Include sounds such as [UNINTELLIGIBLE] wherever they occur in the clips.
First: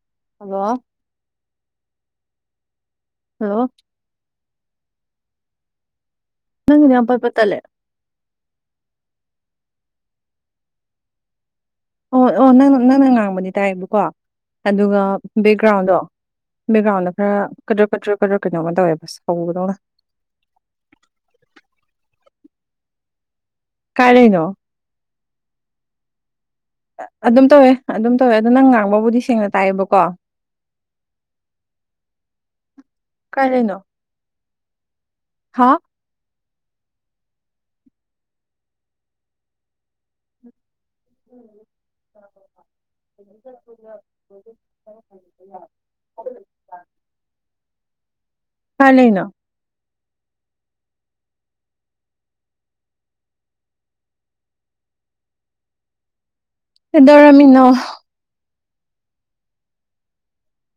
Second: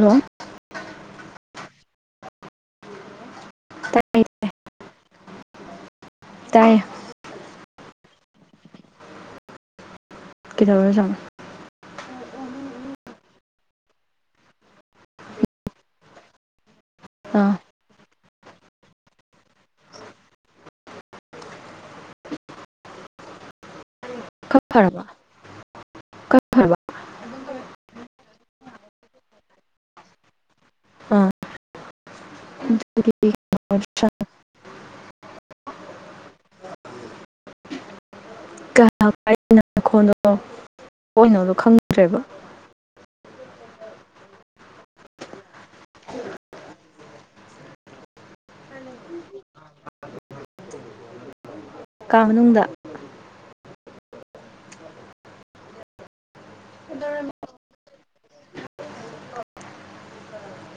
Hello hello hello ꯇꯥꯏ [UNINTELLIGIBLE] ꯇꯥꯏꯌꯦ ꯅꯪꯒꯤꯗꯣ ꯌꯥꯝ ꯄꯠ ꯄꯠ ꯇꯠꯂꯦ ꯀꯩꯗꯧꯔꯖꯥꯠꯅꯣ ꯑꯣ ꯑꯣ ꯅꯪ ꯅꯪꯅ ꯉꯥꯡꯕꯗꯤ ꯇꯥꯏꯕꯀꯣ ꯑꯗꯨꯒ ꯕꯦꯛꯒ꯭ꯔꯥꯎꯟꯗꯣ ꯕꯦꯛꯒ꯭ꯔꯥꯎꯟꯗ ꯈꯔ ꯑꯥ ꯀꯗꯔꯛ ꯀꯗꯔꯛ ꯀꯗꯔꯛ ꯀꯩꯅꯣꯝꯃ ꯇꯧꯋꯦꯕ ꯁꯧꯕꯗꯧꯅ ꯀꯥꯏ ꯂꯩꯅꯣ ꯈꯔ ꯐꯔꯕ ꯐꯔꯕ ꯑꯗꯨꯝ ꯇꯧꯋꯦ ꯑꯗꯨꯝ ꯇꯧꯋꯦ ꯑꯗꯣ ꯅꯪ ꯉꯥꯡꯕꯕꯨꯗꯤ ꯁꯦꯡꯅ ꯇꯥꯏꯌꯦꯕꯀꯣ ꯑꯥ ꯀꯥꯏ ꯂꯩꯅꯣ ꯍꯥ ꯑꯩ ꯅꯪ ꯈꯣꯟꯜꯗꯣ ꯊꯣꯛꯏꯅꯣ ꯈꯪꯗ꯭ꯔꯦꯕ [UNINTELLIGIBLE] [INAUDIBLE] ꯀꯥꯏ ꯂꯩꯅꯣ ꯀꯥ ꯃꯅꯨꯡꯗ ꯀꯩꯗꯧꯔꯝꯃꯤꯅꯣ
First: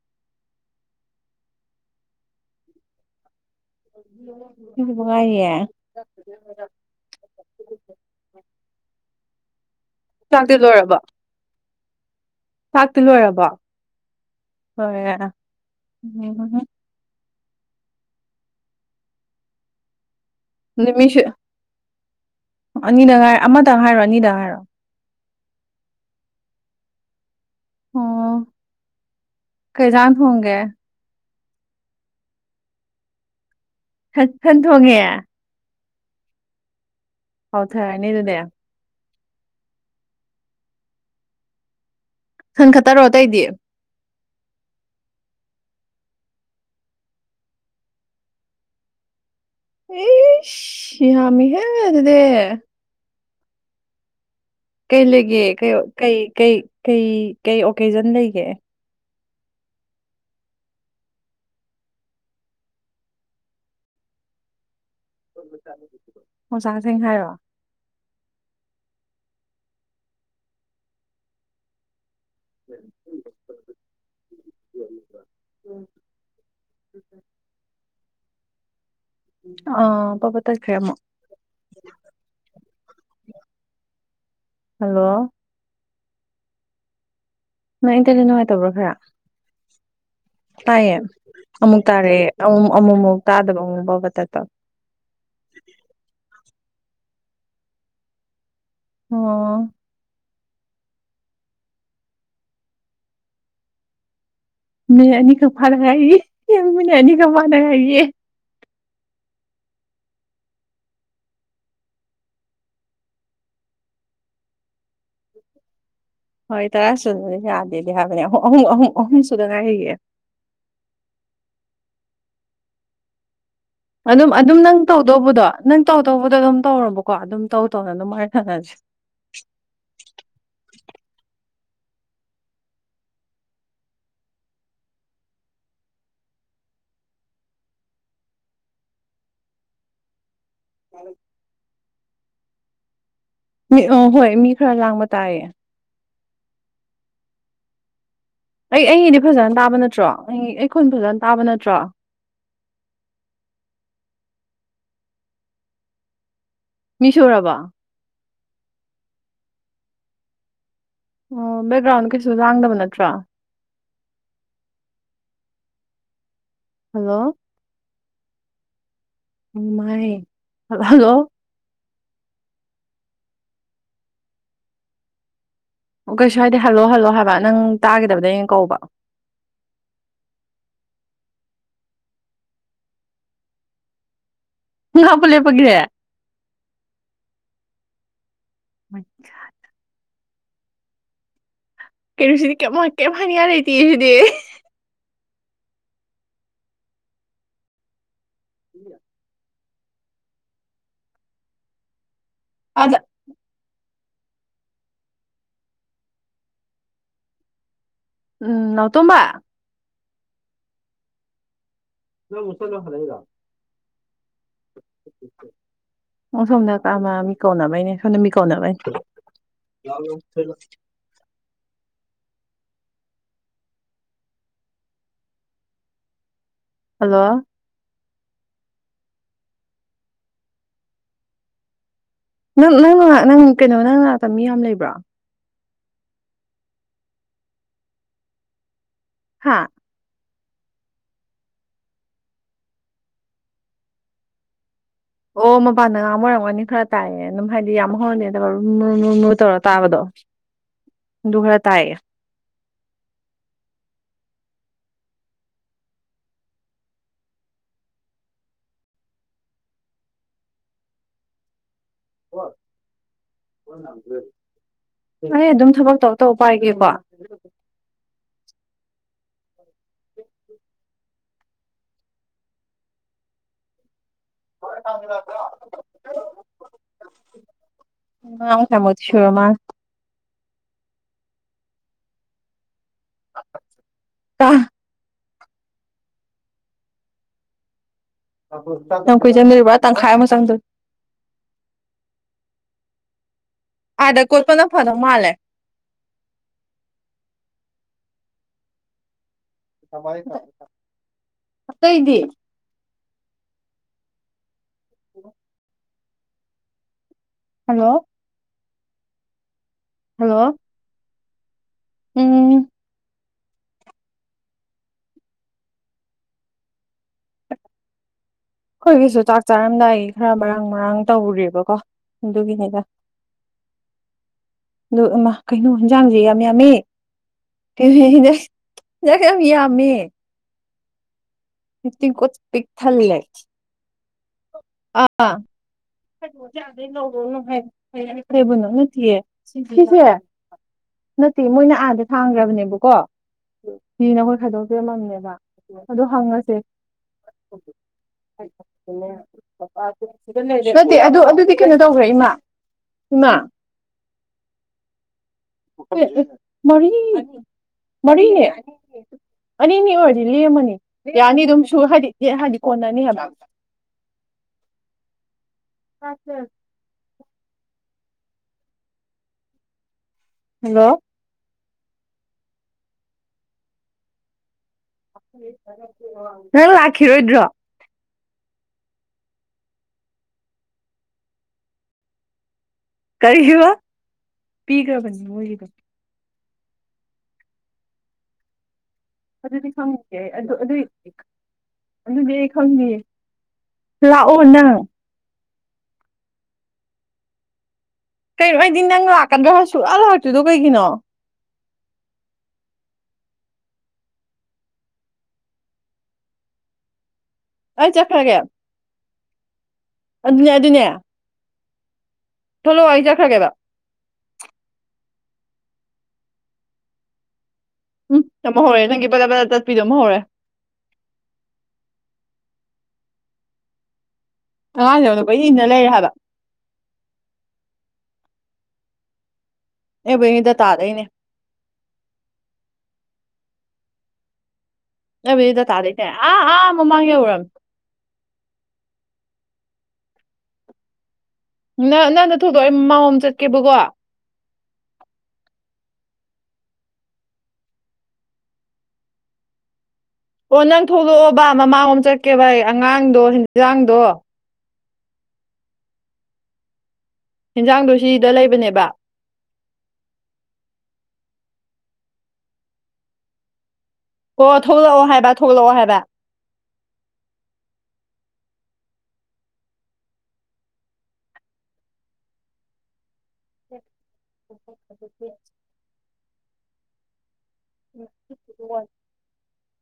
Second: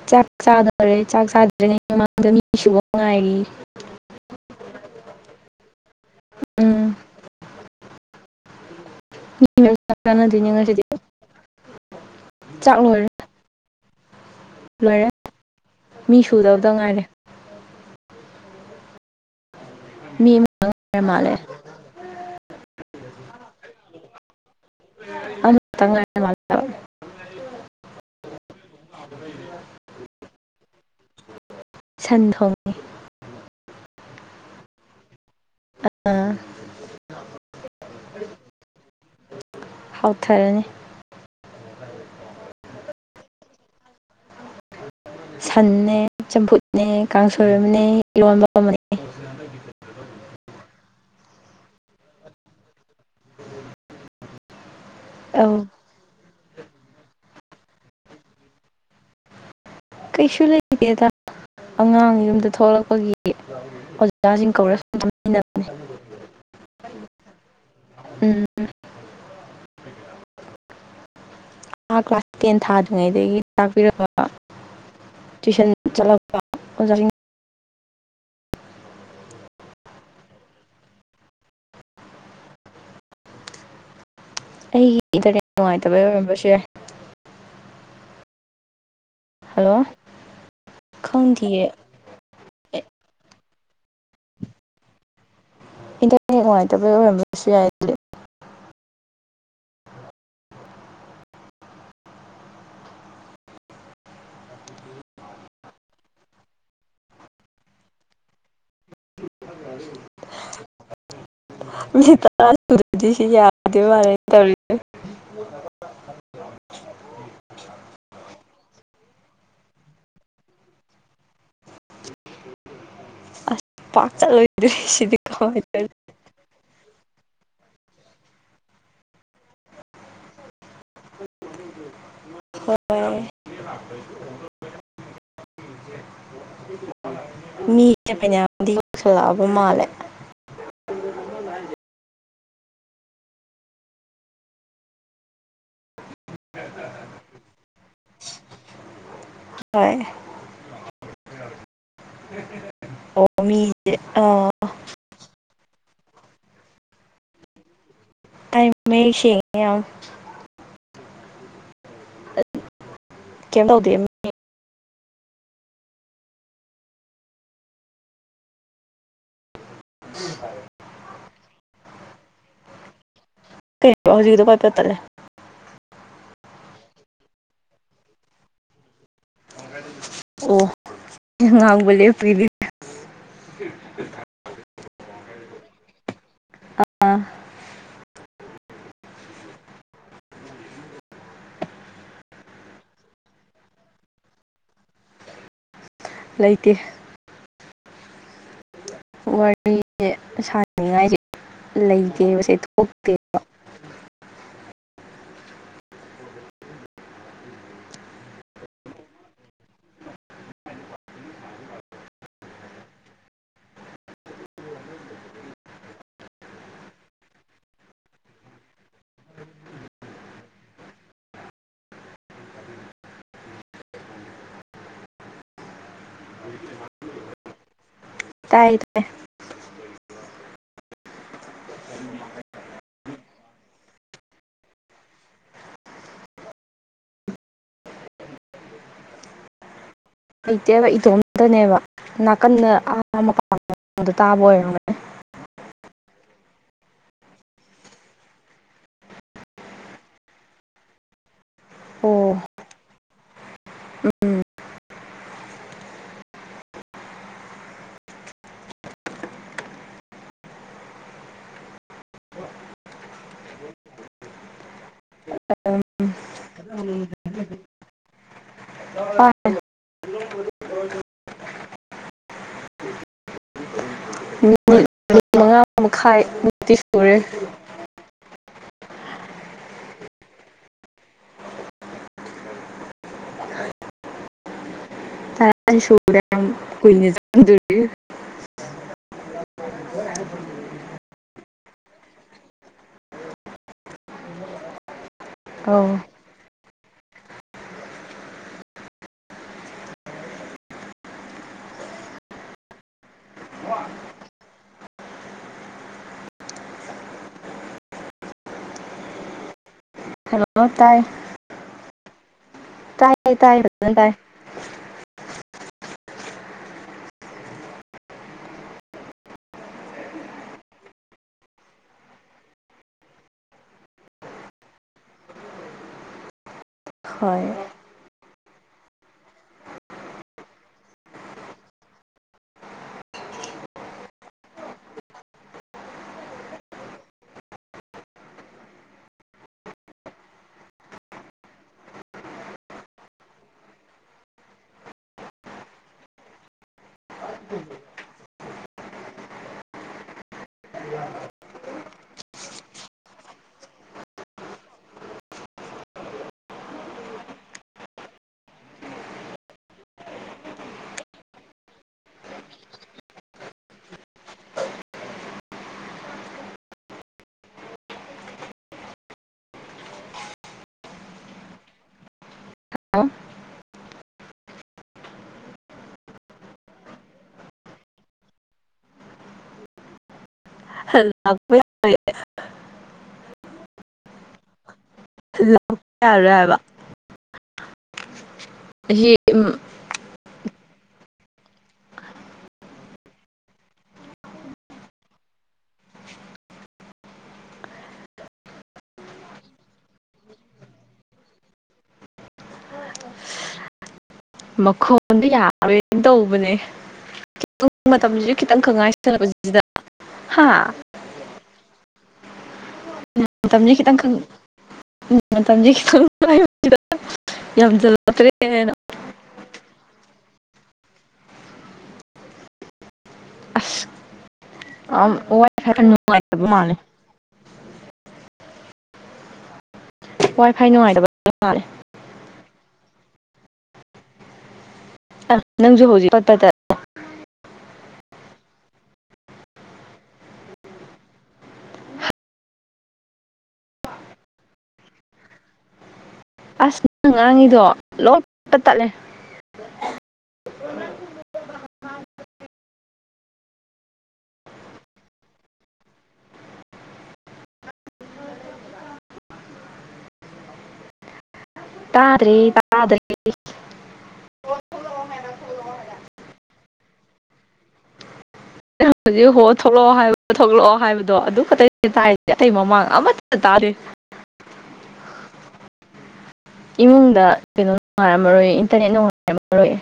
ꯆꯥꯛ ꯆꯥꯒꯗꯣꯔꯦ ꯆꯥꯛ ꯆꯥꯗ꯭ꯔꯔꯤꯉ ꯃꯃꯥꯡꯗ ꯃꯤ ꯁꯨꯨꯕ ꯉꯥꯏꯔꯤ ꯉꯥꯏꯔꯤꯌꯦ [UNINTELLIGIBLE] [INAUDIBLE] ꯎꯝ ꯃꯤ ꯆꯥꯛ ꯆꯥꯟꯅꯗꯣꯏꯅꯦ ꯆꯥꯛꯇꯤ ꯉꯁꯤꯗꯤ ꯂꯣꯏꯔꯕꯣ ꯆꯥꯛ ꯆꯥꯛꯇꯤ ꯂꯣꯏꯔꯦ ꯂꯣꯏꯔꯕꯣ ꯂꯣꯏꯔꯦ ꯃꯤ ꯁꯨꯗꯕꯗ ꯉꯥꯏꯔꯦ [UNINTELLIGIBLE] ꯃꯤꯁꯨ ꯃꯥꯜꯂꯦ ꯑꯅꯤꯗꯪ ꯍꯥꯏꯔ ꯑꯃꯇꯪ ꯍꯥꯏꯔꯣ ꯑꯅꯤꯗꯪ ꯍꯥꯏꯔꯣ ꯑꯃꯇꯪ ꯑꯣ ꯀꯩ ꯍꯦꯟꯖꯥꯡ ꯊꯣꯡꯒꯦ ꯁꯥꯟ ꯊꯣꯡꯉꯦ꯫ ꯁꯟ ꯊꯣꯡꯉꯦ ꯑ ꯍꯥꯎꯊꯔꯥꯅꯤ ꯑꯗꯨꯗꯤ ꯍꯥꯎꯊꯔꯅꯤ ꯁꯟ ꯈꯠꯇꯔꯣ ꯑꯇꯩꯗꯤ ꯁꯟꯅꯦ ꯆꯝꯐꯨꯠꯅꯦ ꯀꯥꯡꯁꯣꯏ ꯑꯃꯅꯦ ꯏꯔꯣꯟꯕ ꯑꯃꯅꯦ ꯏꯁꯁ ꯌꯝꯃꯤꯍꯦ ꯑꯗꯨꯗꯤ ꯀꯩ ꯂꯩꯒꯦ ꯑꯧ ꯀꯩ ꯀꯩ ꯀꯩ ꯀꯩ ꯀꯩ ꯑꯣꯀꯦꯖꯟ ꯂꯩꯒꯦ ꯀꯩꯁꯨ ꯂꯩꯇꯦꯗ ꯑꯉꯥꯡ ꯌꯨꯝꯗ ꯊꯣꯛꯂꯛꯄꯒꯤ ꯑꯣꯖꯥꯁꯤꯡ ꯀꯧꯔ ꯁꯨꯝ ꯆꯥꯃꯤꯟꯅꯕꯅꯦ ꯑꯣꯖꯥꯁꯤꯡ ꯍꯥꯏꯔꯣ ꯎꯝ ꯑ ꯀ꯭ꯂꯥꯁ ꯇꯦꯟ ꯊꯥꯗ꯭ꯔꯤꯉꯩꯗꯒꯤ ꯇꯥꯛꯄꯤꯔꯛꯄ ꯇꯨꯏꯁꯟ ꯆꯠꯂꯛꯄ ꯑꯣꯖꯥꯁꯤꯡ ꯑꯥ ꯄꯠ ꯄꯠ ꯇꯠꯈ꯭ꯔꯦ ꯑꯃꯨꯛ [INAUDIBLE] ꯑꯩꯒꯤ ꯏꯟꯇꯔꯅꯦꯠ ꯅꯨꯡꯉꯥꯏꯇꯕꯩ ꯑꯣꯏꯔꯝꯕꯁꯨ ꯌꯥꯏ ꯅꯣꯏ ꯏꯟꯇꯔꯅꯦꯠ ꯅꯨꯡꯉꯥꯏꯇꯕ꯭ꯔꯣ ꯈꯔ ꯍꯜꯂꯣ ꯇꯥꯏꯌꯦ ꯈꯪꯗꯤꯌꯦ ꯑꯃꯨꯛ ꯇꯥꯔꯦ ꯑꯝ ꯑꯃꯨꯛ ꯃꯨꯛ ꯇꯥꯗꯕ ꯑꯃꯨ ꯕꯠ ꯕꯠ ꯇꯠꯄ ꯏꯟꯇꯔꯅꯦꯠ ꯅꯨꯡꯉꯥꯏꯇꯕꯩ ꯑꯣꯏꯔꯝꯕꯁꯨ ꯌꯥꯏ ꯑꯗꯨꯗꯤ ꯑꯣ ꯃꯤꯅꯤꯠ ꯑꯅꯤꯈꯛ ꯐꯗ ꯉꯏꯔꯤ ꯌꯦꯡꯉꯨꯅꯦ ꯑꯅꯤꯈꯛ ꯐꯗ ꯉꯥꯏꯔꯤꯌꯦ [INAUDIBLE] [UNINTELLIGIBLE] ꯍꯣꯏ ꯇꯔꯥ ꯁꯨꯗꯔꯗꯤ ꯌꯥꯗꯦꯗꯤ ꯍꯥꯏꯕꯅꯦ ꯑꯍꯨꯝ ꯑꯍꯨꯝ ꯑꯍꯨꯝ ꯁꯨꯗ ꯉꯥꯏꯔꯤꯌꯦ ꯑꯁ ꯄꯥꯛ ꯑꯗꯨꯝ ꯑꯗꯨꯝ ꯆꯠꯂꯣꯏꯗꯣꯏ ꯅꯪ ꯁꯤꯗꯤ ꯇꯧꯗꯧꯕꯗꯣ ꯀꯃꯥꯏ ꯅꯪ ꯇꯧꯅꯤ ꯇꯧꯗꯧꯕꯗꯣ ꯑꯗꯨꯝ ꯇꯧꯔꯣꯕꯀꯣ ꯑꯗꯨꯝ ꯇꯧ ꯇꯧꯅ ꯑꯗꯨꯝ ꯋꯥꯔꯤ ꯁꯥꯅꯁꯦ ꯍꯣꯏ ꯃꯤꯁꯦ ꯐꯅꯌꯥꯝꯗꯤ ꯌꯧꯁꯜꯂꯛꯑꯕ ꯃꯥꯜꯂꯦ [INAUDIBLE] ꯃꯤ ꯑ ꯍꯣꯏ ꯃꯤ ꯈꯔ ꯂꯥꯡꯕ ꯇꯥꯏꯌꯦ [INAUDIBLE] ꯑꯩ ꯑꯩꯒꯤꯗꯤ ꯐꯖꯅ ꯇꯥꯕ ꯍꯣꯏ ꯅꯠꯇ꯭ꯔꯣ ꯑꯩꯒꯤ ꯈꯣꯟ ꯐꯖꯅ ꯇꯥꯕ ꯅꯠꯇ꯭ꯔꯣ ꯑꯣ ꯃꯤ ꯑꯥ ꯃꯤ ꯁꯨꯔꯕꯣ ꯑꯩ ꯃꯥꯌꯦꯛ ꯁꯦꯡꯑꯦ ꯌꯥꯝ ꯑꯣ ꯕꯦꯛꯒ꯭ꯔꯥꯎꯟꯗꯨ ꯀꯩꯁꯨ ꯂꯥꯡꯗꯕ ꯅꯠꯇ꯭ꯔꯣ ꯀ꯭ꯌꯥꯝ ꯇꯧꯗꯦ ꯑꯎ ꯍꯜꯂꯣ ꯎꯃꯥꯏ ꯍꯜꯂꯣ ꯀꯩꯍꯥꯏꯕ ꯍꯧꯖꯤꯛꯀꯤꯗꯣ ꯄꯠꯄꯠ ꯇꯠꯂꯦ ꯑꯣ ꯀꯩꯁꯨ ꯍꯥꯏꯗꯦ ꯍꯜꯂꯣ ꯍꯜꯂꯣ ꯍꯥꯏꯕ ꯅꯪ ꯇꯥꯒꯤꯗꯕꯗꯩ ꯑꯩꯅ ꯀꯧꯕ ꯑꯣ ꯉꯥꯡꯕ ꯂꯦꯞꯄꯤꯕꯤ [INAUDIBLE] ꯉꯥꯛꯄ ꯂꯦꯞꯄꯒꯤ ꯑꯦ ꯑꯥ ꯃꯩꯊꯠ ꯀꯩꯅꯣꯁꯤꯗꯤ ꯀꯥꯏꯝ ꯀꯥꯢꯝ ꯍꯥꯏꯅꯤꯉꯥꯢ ꯂꯩꯇꯦꯌꯦ ꯁꯤꯗꯤ ꯂꯩꯇꯦ ꯏ ꯋꯥꯔꯤꯁꯦ ꯁꯥꯟꯅꯤꯡꯉꯥꯏꯁꯦ ꯂꯩꯇꯦꯕꯁꯦ ꯑꯗ ꯊꯣꯛꯇꯦ ꯎꯝ ꯅꯥꯎꯇꯣꯝꯕ ꯅꯪꯃꯨꯛ ꯆꯠꯂꯨꯔ ꯍꯜꯂꯛꯏꯔꯣ ꯑꯣ ꯁꯣꯝꯗ ꯀꯥꯃ ꯃꯤꯀꯥꯎꯅꯕꯥꯏꯅꯦ ꯁꯣꯝꯗ ꯃꯤꯀꯥꯎꯅꯕꯩꯅꯦ [UNINTELLIGIBLE] ꯍꯜꯂꯣ ꯇꯥꯏ ꯇꯥꯏꯌꯦ ꯅꯪ ꯅꯪ ꯅꯪ ꯅꯥꯛ ꯀꯩꯅꯣ ꯅꯪ ꯅꯥꯛꯇ ꯃꯤ ꯌꯥꯝ ꯂꯩꯕ꯭ꯔꯣ ꯍꯥ ꯂꯩꯇꯦꯕ ꯏꯇꯣꯝꯇꯅꯦꯕ ꯅꯥꯀꯟꯗ ꯑꯥ ꯃꯄꯥꯟꯗ ꯇꯥꯕ ꯑꯣꯏꯔꯝꯒꯅꯤ ꯑꯣ ꯃꯄꯥꯟꯗ ꯉꯥꯡꯕ ꯑꯣꯏꯔꯝꯒꯅꯤ ꯈꯔ ꯇꯥꯏꯌꯦ ꯑꯗꯨꯝ ꯍꯥꯏꯗꯤ ꯌꯥꯝ ꯍꯧꯅꯗꯤ ꯅꯠꯇꯕ ꯗꯨꯝ ꯃꯔꯨ ꯃꯔꯨ ꯇꯧꯔ ꯇꯥꯕꯗꯣ ꯑꯗꯨ ꯈꯔꯥ ꯇꯥꯑꯦ ꯑꯣ ꯎꯝ ꯑꯩ ꯑꯗꯨꯝ ꯊꯕꯛ ꯇꯧ ꯇꯧ ꯄꯥꯏꯒꯦꯀꯣ ꯍꯣꯏ [UNINTELLIGIBLE] ꯑꯃꯈꯥꯏ ꯇꯤ ꯁꯨꯔꯦ ꯄꯨꯡꯒꯥꯏꯃꯨꯛ ꯀꯩꯃꯨꯛꯇꯤ ꯁꯨꯔ ꯃꯥꯜꯂꯦ ꯀ ꯑ ꯁꯔꯔꯦ ꯀꯨꯏꯅ ꯆꯪꯗꯧꯔꯤ ꯌꯥꯝ ꯀꯨꯏꯅ ꯆꯪꯗꯧꯔꯤꯕ꯭ꯔꯥ ꯑꯥ ꯇꯪꯈꯥꯏ ꯑꯃ ꯆꯪꯗ ꯑꯥꯗ ꯀꯣꯠꯄꯅ ꯐꯗꯧ ꯃꯥꯜꯂꯦ ꯑꯧ ꯑꯇꯩꯗꯤ ꯍ [INAUDIBLE] ꯍꯜꯂꯣ ꯍꯜꯂꯣ ꯍꯥꯜꯂꯣ ꯇꯥꯏ ꯎꯝ ꯇꯥꯏ ꯇꯥꯏ ꯐꯖꯅ ꯇꯥꯏ ꯑꯩꯈꯣꯏꯒꯤꯁꯨ ꯆꯥꯛ ꯆꯥꯔꯝꯗꯥꯏꯒꯤ ꯈꯔ ꯃꯔꯥꯡ ꯃꯔꯥꯡ ꯇꯧꯔꯨꯔꯦꯕꯀꯣ ꯑꯗꯨꯒꯤꯅꯤꯗ ꯑꯗꯨ ꯏꯃꯥ ꯀꯩꯅꯣ ꯍꯤꯟꯖꯥꯡꯖꯦ ꯌꯥꯝ ꯌꯥꯝꯃꯦ ꯍꯣꯏ ꯅꯪ ꯌꯥꯝ ꯌꯥꯝꯃꯦ ꯎꯇꯤꯡꯀꯨꯆ ꯄꯤꯛ ꯊꯜꯂꯦ ꯑꯥ ꯀꯔꯤꯕꯨꯅꯣ ꯅꯠꯇꯤꯌꯦ ꯁꯤꯁꯦ ꯅꯠꯇꯦ ꯃꯣꯏꯅ ꯑꯥꯗ ꯊꯥꯡꯒ꯭ꯔꯕꯅꯦꯕꯀꯣ ꯐꯤꯅ ꯑꯩꯈꯣꯏ ꯈꯥꯏꯗꯣꯛꯄꯤꯔꯝꯃꯝꯅꯦꯕ ꯑꯗꯣ ꯍꯪꯉꯁꯦ ꯎꯝ ꯅꯠꯇꯦ ꯑꯗꯨ ꯑꯗꯨꯗꯤ ꯀꯩꯅꯣ ꯇꯧꯒ꯭ꯔꯦ ꯏꯃꯥ ꯏꯃꯥ ꯑꯦ ꯑꯦ ꯃꯔꯤ ꯃꯔꯤꯅꯦ ꯑꯅꯤꯅꯤ ꯑꯣꯏꯔꯗꯤ ꯂꯦꯝꯃꯅꯤ ꯌꯥꯅꯤ ꯑꯗꯨꯝ ꯁꯨ ꯍꯥꯏꯗꯤ ꯌꯦ ꯍꯥꯏꯗꯤ ꯀꯣꯟꯅꯅꯤ ꯍꯥꯏꯕ [UNINTELLIGIBLE] ꯍꯜꯂꯣ [UNINTELLIGIBLE] ꯅꯪ ꯂꯥꯛꯈꯤꯔꯣꯏꯗ꯭ꯔꯣ ꯍꯜꯂꯥꯛꯄ ꯌꯥꯔꯦ ꯀꯔꯤꯑꯕ ꯄꯤꯒꯔꯕꯅꯤ ꯃꯣꯏ ꯂꯥꯛꯄ ꯌꯥꯔꯣꯏ ꯍꯥꯏꯕ ꯑꯁꯤ ꯑꯗꯨꯗꯤ ꯈꯪꯗꯤꯌꯦ ꯑꯗꯨ ꯑꯗꯨꯏ ꯑꯗꯨꯗꯤ ꯑꯩ ꯈꯪꯗꯤꯌꯦ ꯂꯥꯛꯑꯣ ꯅꯪ ꯀꯩꯅꯣ ꯑꯩꯗꯤ ꯅꯪ ꯂꯥꯛꯀꯗ꯭ꯔꯥ ꯍꯥꯏꯔꯒ ꯁꯨꯡꯂꯥꯛ ꯂꯥꯛꯇ꯭ꯔꯤꯗꯣ ꯀꯩꯒꯤꯅꯣ ꯃꯈꯣꯟꯗꯣ ꯌꯥꯔꯣꯏꯟ ꯇꯧꯕꯅꯦ [UNINTELLIGIBLE] ꯑꯩ ꯃꯇꯝꯖꯤꯖꯨ ꯆꯠꯈ꯭ꯔꯒꯦ ꯈꯤꯇꯪ ꯈꯛ ꯉꯥꯏꯁꯜꯂꯛꯄꯍꯤꯗ ꯍꯥ ꯑꯗꯨꯅꯦ ꯊꯣꯛꯂꯣ ꯑꯩ ꯆꯠꯈ꯭ꯔꯒꯦꯕ ꯇꯝꯖꯦ ꯈꯤꯇꯪꯈꯛ ꯃꯇꯝꯖꯦ [UNINTELLIGIBLE] ꯌꯥꯝꯖꯜ ꯎꯝ ꯑꯃꯨꯛ ꯍꯧꯔꯦ ꯅꯪꯒꯤ ꯕꯔꯥ ꯕꯔꯥ ꯇꯠꯄꯤꯗꯣ ꯑꯃꯨꯛ ꯍꯧꯔꯦ ꯑꯁ ꯑꯉꯥꯡꯁꯦ ꯑꯥꯝ ꯑꯩꯉꯣꯟꯗ ꯀꯣꯏ ꯋꯥꯏ ꯏꯟꯅ ꯐꯥꯏ ꯌꯥꯝ ꯂꯩꯔꯦ ꯍꯥꯏꯕ ꯅꯨꯡꯉꯥꯏꯇꯕ ꯃꯥꯜꯂꯦ ꯑꯩꯕꯨꯗꯤ ꯋꯥꯏ ꯐꯥꯏ ꯗꯇꯥꯗꯩꯅꯦ ꯅꯨꯡꯉꯥꯏꯇꯕꯩ ꯃꯥꯜꯂꯦ ꯑꯁ ꯅꯣꯏꯕꯨꯗꯤ ꯅꯪꯁꯨ ꯗꯥꯇꯥꯗꯩꯅꯦ ꯍꯧꯖꯤꯛ ꯄꯠ ꯄꯠ ꯑꯥ ꯇꯠ ꯑꯥ ꯃꯃꯥꯡ ꯌꯧꯔꯝꯃꯦ ꯅꯪ ꯅꯪꯗꯣ ꯊꯣꯏꯗꯣꯛ ꯑꯩ ꯃꯃꯥꯡꯉꯣꯝ ꯆꯠꯀꯦꯕꯀꯣ ꯑꯁ ꯅꯪ ꯉꯥꯡꯉꯤꯗꯣ ꯂꯣꯏ ꯄꯨꯡꯇꯠ ꯇꯠꯂꯦ ꯑꯣ ꯅꯪ ꯊꯣꯛꯂꯛꯑꯣꯕ ꯃꯃꯥꯡꯉꯣꯝ ꯆꯠꯀꯦꯕ ꯑꯩ ꯑꯉꯥꯡꯗꯣ ꯍꯤꯟꯖꯥꯡꯗꯣ ꯍꯤꯟꯖꯥꯡꯗꯣ ꯁꯤꯗ ꯂꯩꯕꯅꯦꯕ ꯇꯥꯗ꯭ꯔꯦ ꯇꯥꯗ꯭ꯔꯦ ꯑꯣ ꯊꯣꯛꯂꯛꯑꯣ ꯍꯥꯏꯕ ꯊꯣꯛꯂꯛꯑꯣ ꯍꯥꯏꯕ [INAUDIBLE] ꯍꯧꯖꯤꯛ ꯍꯣ ꯊꯣꯛꯂꯛꯑꯣ ꯍꯥꯏꯕ ꯊꯣꯛꯂꯛꯑꯣ ꯍꯥꯏꯕꯗꯣ ꯑꯗꯨ ꯈꯛꯇꯅꯦ ꯇꯥꯏꯖꯦ ꯑꯩꯇꯩ ꯃꯃꯥꯡ ꯑꯃꯠꯇ ꯇꯥꯗꯦ [UNINTELLIGIBLE] ꯏꯃꯨꯡꯗ ꯀꯩꯅꯣ ꯅꯨꯡꯉꯥꯏꯔꯝꯃꯔꯣꯏ ꯏꯟꯇꯔꯅꯦꯠ ꯅꯨꯡꯉꯥꯏꯔꯝꯃꯔꯣꯏ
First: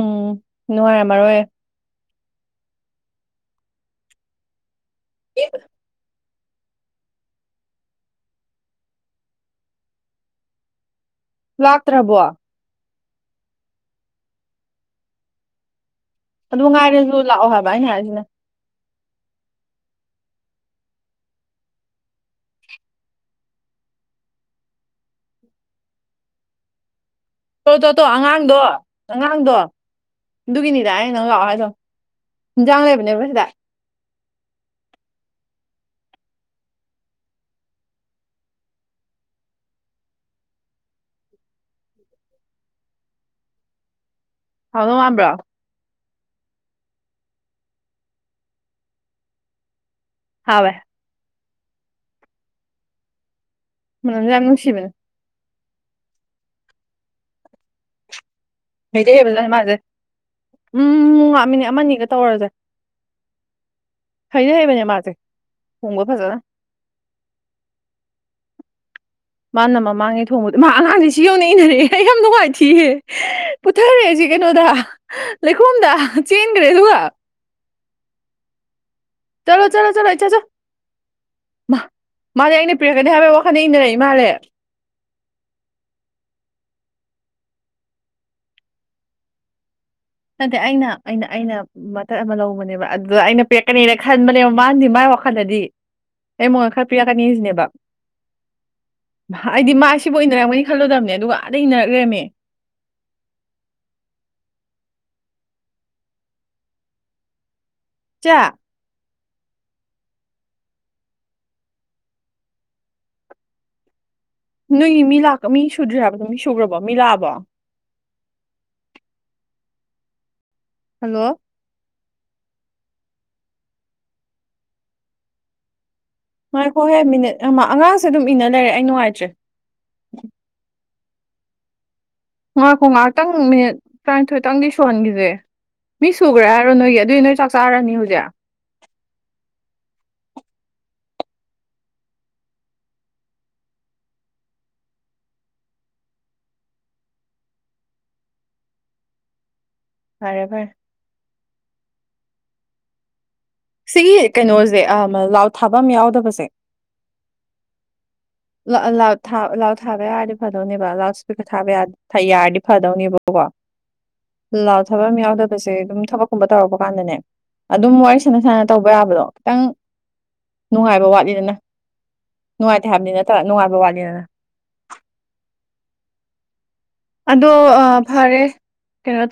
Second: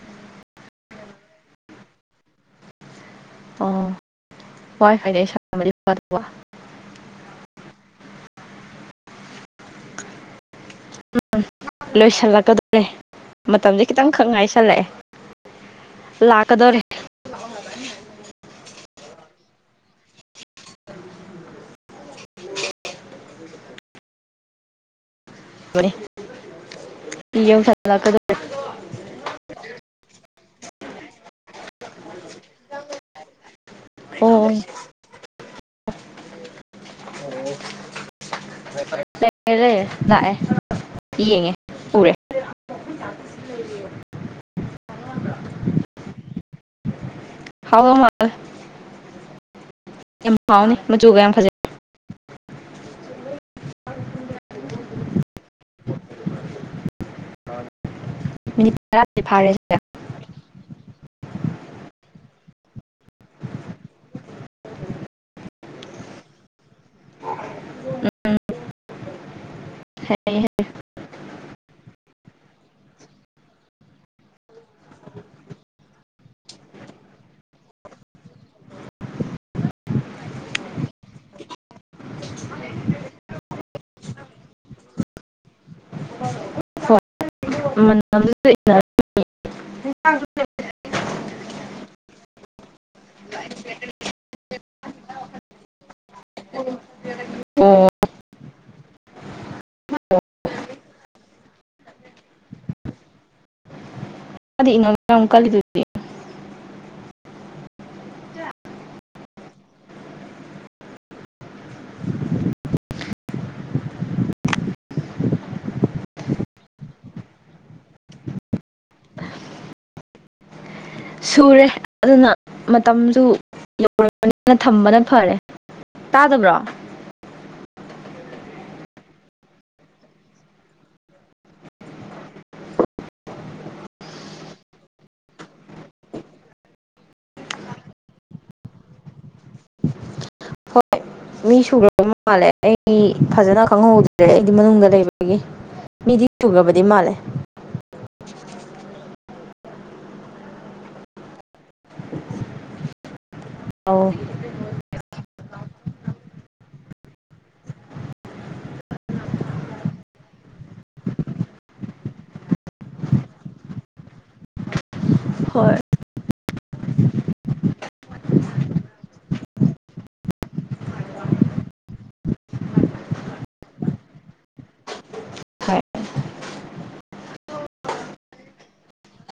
ꯎꯝ ꯅꯨꯡꯉꯥꯏꯔꯝꯃꯔꯣꯏꯌꯦ ꯑꯣ ꯋꯥꯏ ꯐꯥꯏꯗꯩ ꯁꯟꯃꯗꯤ ꯐꯗꯧꯕ ꯎꯝ ꯂꯥꯛꯇ꯭ꯔꯕꯣ ꯂꯣꯏꯁꯤꯜꯂꯛ ꯀꯗꯧꯔꯦ ꯃꯇꯝꯁꯦ ꯈꯤꯇꯪ ꯈꯛ ꯉꯥꯏꯁꯜꯂꯛꯑꯦ ꯑꯗꯨ ꯂꯥꯛꯀꯗꯣꯔꯦ ꯉꯥꯏꯔꯁꯨ ꯂꯥꯛꯑꯣ ꯍꯥꯏꯕ ꯑꯩꯅ ꯍꯥꯏꯁꯤꯅ ꯂꯣꯏꯂꯦ ꯇꯣ ꯇꯣ ꯇꯣ ꯑꯉꯥꯡꯗꯣ ꯑꯉꯥꯡꯗꯣ ꯑꯗꯨꯒꯤꯅꯤꯗ ꯑꯩ ꯅꯪ ꯂꯥꯛꯑꯣ ꯍꯥꯏꯗꯣ ꯍꯤꯟꯖꯥꯡ ꯂꯩꯕꯅꯦꯕ ꯁꯤꯗ ꯑꯣ ꯑꯣ ꯂꯩꯔꯦ ꯂꯥꯛꯑꯦ ꯌꯦꯡꯉꯦ ꯎꯔꯦ ꯍꯥꯎꯗꯣ ꯋꯥꯥꯟꯕ꯭ꯔꯣ ꯍꯥꯎ ꯃꯥꯜꯂꯦ ꯌꯥꯝ ꯍꯥꯎꯋꯦ ꯍꯥꯎꯅꯤ ꯃꯆꯨꯒ ꯌꯥꯝ ꯐꯖꯩ ꯃꯅꯝ ꯁꯨ ꯌꯥꯝ ꯅꯨꯡꯁꯤꯕꯥꯅꯦ ꯃꯤꯅꯤꯠ ꯃꯩꯇꯩꯩ ꯇꯔꯥꯗꯤ ꯑꯣꯏꯕꯗꯨꯅꯦ ꯐꯥꯔꯦ ꯃꯥꯁꯦ ꯁꯤꯗ ꯎꯝ ꯉꯥ ꯃꯤꯅꯤꯠ ꯑꯃ ꯑꯅꯤꯒ ꯇꯧꯔꯁꯦ ꯍꯩꯗꯤ ꯍꯩꯕꯅꯦ ꯃꯥꯁꯦ ꯍꯣꯡꯕ ꯐꯖꯟꯅ ꯎꯝ ꯃꯥꯅ ꯃꯃꯥꯡꯉꯩ ꯊꯣꯡꯕꯗ ꯃꯥ ꯑꯉꯥꯡꯁ ꯁꯤ ꯌꯧꯅ ꯏꯅꯔꯦꯛꯌꯦ ꯍꯦ ꯑꯩ ꯌꯥꯝ ꯅꯨꯡꯉꯥꯏ ꯊꯤ ꯍꯦ ꯄꯨꯠꯊꯔꯦꯁꯤ ꯀꯩꯅꯣꯗ ꯍꯥ ꯂꯩꯈꯣꯝꯗ ꯆꯦꯟꯈ꯭ꯔꯦ ꯑꯗꯨꯒ ꯇꯂꯣ ꯆꯂꯣ ꯆꯂꯣ ꯏꯆꯥ ꯆꯣ ꯃꯥ ꯃꯥꯖꯦ ꯑꯩꯅ ꯄꯤꯔꯛꯀꯅꯤ ꯍꯥꯏꯕꯒꯤ ꯋꯥꯈꯜꯗ ꯏꯩꯅꯔꯛꯏ ꯃꯥꯜꯂꯦ ꯍꯣꯏ [INAUDIBLE] ꯗꯦ ꯑꯩꯅ ꯑꯩꯅ ꯑꯩꯅ ꯃꯇꯠ ꯑꯃ ꯂꯧꯕꯅꯦꯕ ꯑꯗꯨꯗ ꯑꯩꯅ ꯄꯔꯛꯀꯅꯦꯅ ꯈꯟꯕꯅꯦꯕ ꯃꯥꯗꯤ ꯃꯥꯏ ꯋꯥꯈꯜꯗꯗꯤ ꯑꯦ ꯃꯉꯣꯟꯗꯥ ꯈ꯭ꯔꯥ ꯄꯤꯔꯛ ꯀꯥꯅꯤ ꯁꯤꯅꯦꯕꯥ ꯑꯣ ꯃꯍ ꯑꯩꯗꯤ ꯃꯥ ꯑꯁꯤꯐꯥꯎ ꯏꯅꯔꯛꯃꯅꯤ ꯈꯜꯂꯨꯗꯕꯅꯦ ꯑꯗꯨꯒ ꯑꯗꯏ ꯏꯟꯔꯛ ꯂꯩꯔꯃꯦ ꯃꯗꯤ ꯏꯪ ꯉꯥꯡ ꯗ ꯌꯥꯝ ꯀꯜꯂꯤꯗꯨꯗꯤ ꯆꯥ ꯅꯣꯏꯒꯤ ꯃꯤ ꯂꯥꯛꯇꯣ ꯃꯤ ꯁꯨꯗ꯭ꯔꯦ ꯍꯥꯏꯕꯗꯣ ꯃꯤ ꯁꯨꯈ꯭ꯔꯕꯣ ꯃꯤ ꯂꯥꯛꯑꯕꯣ ꯍꯜꯂꯣ ꯁꯨꯔꯦ ꯑꯗꯨꯅ ꯃꯇꯝꯗꯨ ꯌꯧ ꯔ ꯕꯅꯤꯅ ꯊꯝꯕꯅ ꯐꯔꯦ ꯇꯥꯗꯕ꯭ꯔꯣ ꯉꯏꯈꯣ ꯍꯦ ꯃꯤꯅꯤꯠ ꯑꯃꯥ ꯑꯉꯥꯡꯁꯦ ꯗꯨꯝ ꯏꯟꯅ ꯂꯩꯔꯦ ꯑꯩ ꯅꯨꯡꯉꯥꯏꯇ꯭ꯔꯦ ꯉꯥꯏꯈꯣ ꯉꯥꯏꯍꯥꯛꯇꯪ ꯃꯤꯅꯤꯠ ꯇꯔꯥꯅꯤꯊꯣꯏꯇꯪꯗꯤ ꯁꯨꯍꯟꯈꯤꯁꯦ ꯃꯤ ꯁꯨꯈ꯭ꯔꯦ ꯍꯥꯏꯔꯣ ꯅꯣꯏꯒꯤ ꯑꯗꯨꯏ ꯅꯣꯏ ꯆꯥꯛ ꯆꯥꯔꯅꯤ ꯍꯧꯖꯤꯛ ꯍꯣꯏ [INAUDIBLE] ꯃꯤ ꯁꯨꯔꯕ ꯃꯥꯜꯂꯦ ꯑꯩ ꯐꯖꯟꯅ ꯈꯪꯍꯧ ꯗ꯭ꯔꯦ ꯑꯩꯗꯤ ꯃꯅꯨꯡꯗ ꯂꯩꯕꯒꯤ ꯃꯤꯗꯤ ꯆꯨꯕꯗꯤ ꯃꯥꯜꯂꯦ ꯐꯔꯦ ꯐꯔꯦ [INAUDIBLE] ꯁꯤꯒꯤ ꯀꯩꯅꯣꯁꯦ ꯂꯥꯎ ꯊꯥꯐꯝ ꯑꯃ ꯌꯥꯎꯗꯕꯁꯦ ꯂꯥꯎ ꯂꯥꯎꯠ ꯊꯥꯕ ꯂꯣꯎꯠ ꯊꯒ꯭ꯔꯦ ꯍꯔꯥꯗꯤ ꯐꯗꯧꯅꯦꯕ ꯂꯥꯎꯠꯏꯁꯄꯤꯀꯔ ꯊꯥꯕ ꯌꯥꯔ ꯍꯩ ꯌꯥꯔꯗꯤ ꯐꯗꯧꯅꯦꯕꯀꯣ ꯂꯧꯎꯠ ꯊꯕꯝ ꯌꯥꯎꯗꯕꯁꯦ ꯍꯣꯏ ꯗꯨꯝ ꯊꯕꯛꯀꯨꯝꯕ ꯇꯧꯔꯛꯄ ꯀꯥꯟꯗꯅꯦ ꯑꯗꯨꯝ ꯋꯥꯔꯤ ꯁꯥ ꯁꯥꯟꯅ ꯇꯧꯕ ꯌꯥꯕꯗꯣ ꯈꯤꯇꯪ ꯅꯨꯡꯉꯥꯏꯕ ꯋꯥꯠꯂꯤꯗꯅ ꯅꯨꯡꯉꯥꯏꯇꯦ ꯍꯥꯏꯕꯅꯤ ꯅꯠꯇꯕꯥ ꯅꯨꯡꯉꯥꯏꯕ ꯋꯥꯠꯅꯤꯗꯅ ꯑꯗꯣ ꯑꯥ ꯐꯔꯦ ꯀꯩꯅꯣ ꯇꯣ